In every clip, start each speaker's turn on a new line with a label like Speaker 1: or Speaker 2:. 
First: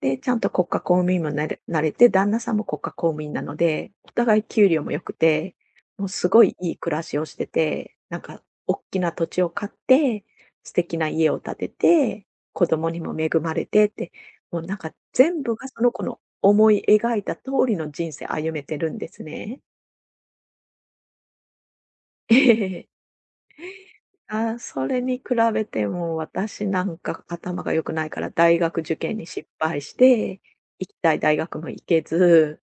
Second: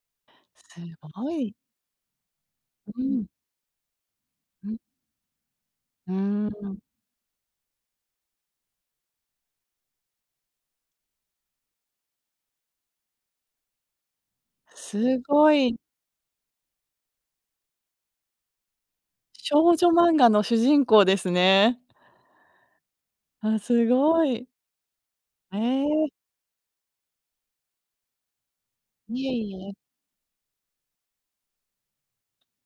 Speaker 1: で、ちゃんと国
Speaker 2: す
Speaker 1: 家公務員
Speaker 2: ご
Speaker 1: もな
Speaker 2: い。
Speaker 1: れなれて、旦那さんも国家
Speaker 2: う
Speaker 1: 公務
Speaker 2: ん。
Speaker 1: 員なので、お互い給
Speaker 2: うん。
Speaker 1: 料も良くて、もう
Speaker 2: う
Speaker 1: すご
Speaker 2: ー
Speaker 1: いいい
Speaker 2: ん。
Speaker 1: 暮らしをしてて、なんかおっきな土地を買って、素敵な家を建てて、子供にも恵まれてって、もうなんか
Speaker 2: す
Speaker 1: 全
Speaker 2: ご
Speaker 1: 部が
Speaker 2: い。
Speaker 1: その子の思い描いた通りの人生、歩めてるんです
Speaker 2: 少
Speaker 1: ね。
Speaker 2: 女漫画の主人公ですね。あ、すごい。
Speaker 1: ああ、それに比
Speaker 2: へ
Speaker 1: べて、
Speaker 2: え。
Speaker 1: もう私なんか頭が良くないから大学受験
Speaker 2: い
Speaker 1: に
Speaker 2: え
Speaker 1: 失
Speaker 2: いえ。
Speaker 1: 敗して、行きたい大学も行けず、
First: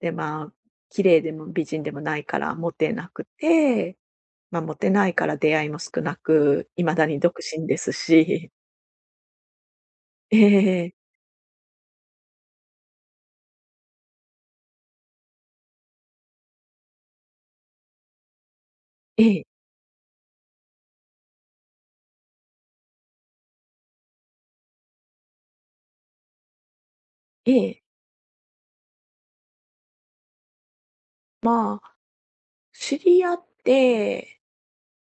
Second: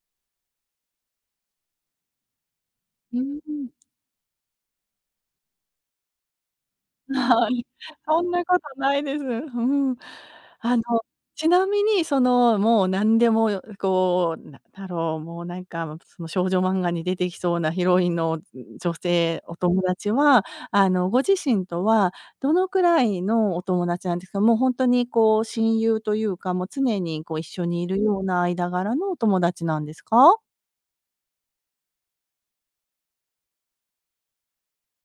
Speaker 1: で、まあ、綺麗でも美人でもないからもてな
Speaker 2: う
Speaker 1: く
Speaker 2: んうん。
Speaker 1: て、ま、もてないから出会いも少なく、未だに独
Speaker 2: はい、
Speaker 1: 身です
Speaker 2: そんな
Speaker 1: し
Speaker 2: ことないです。うん。
Speaker 1: え、へ
Speaker 2: あの、
Speaker 1: へえ。
Speaker 2: ちなみにその、もうなんでも、よこう、なんだろう、もうなんか、も、その少女漫画に出てきそうなヒロインの、ん、女
Speaker 1: え
Speaker 2: 性、
Speaker 1: え。
Speaker 2: お友達は、あの、ご自身とはどのくらいのお友達なんですか？もう、ほんとにこう親友というか、もう常にこう一
Speaker 1: え
Speaker 2: 緒
Speaker 1: え。
Speaker 2: にいるような間柄のお友達なんですか？
Speaker 1: まあ、知り合って、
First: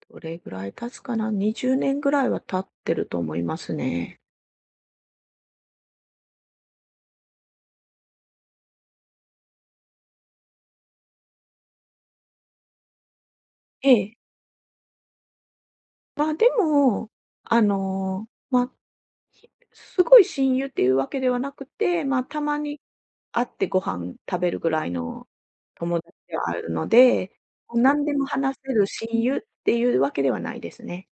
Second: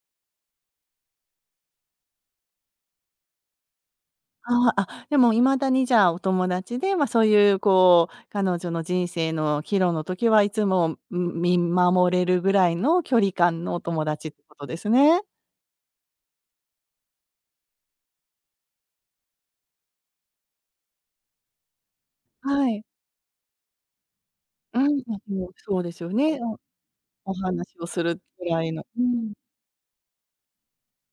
Speaker 1: どれぐらい経つかな？20年ぐらいは経ってると思いますね。
Speaker 2: ああ、あ、でも未だにじゃあ、お友達で、ま、そういう、こう、彼女の人生の岐路の時は、いつも、うん、見守れるぐらいの距離感のお
Speaker 1: え
Speaker 2: 友
Speaker 1: え。
Speaker 2: 達ってことですね。
Speaker 1: ま、でも、あの、ま、し凄い親友っていうわけではなくて、ま、たま
Speaker 2: は
Speaker 1: に、
Speaker 2: い。
Speaker 1: 会ってご飯食べるぐ
Speaker 2: う
Speaker 1: らい
Speaker 2: ん、あ、
Speaker 1: の
Speaker 2: もう、そうで
Speaker 1: 友
Speaker 2: すよ
Speaker 1: 達
Speaker 2: ね、
Speaker 1: であ
Speaker 2: うん、
Speaker 1: るので、
Speaker 2: お
Speaker 1: も
Speaker 2: 話
Speaker 1: う
Speaker 2: を
Speaker 1: な
Speaker 2: す
Speaker 1: んで
Speaker 2: る
Speaker 1: も
Speaker 2: ぐ
Speaker 1: 話
Speaker 2: らい
Speaker 1: せ
Speaker 2: の
Speaker 1: る
Speaker 2: う
Speaker 1: 親
Speaker 2: ん。
Speaker 1: 友っていうわけではないですね。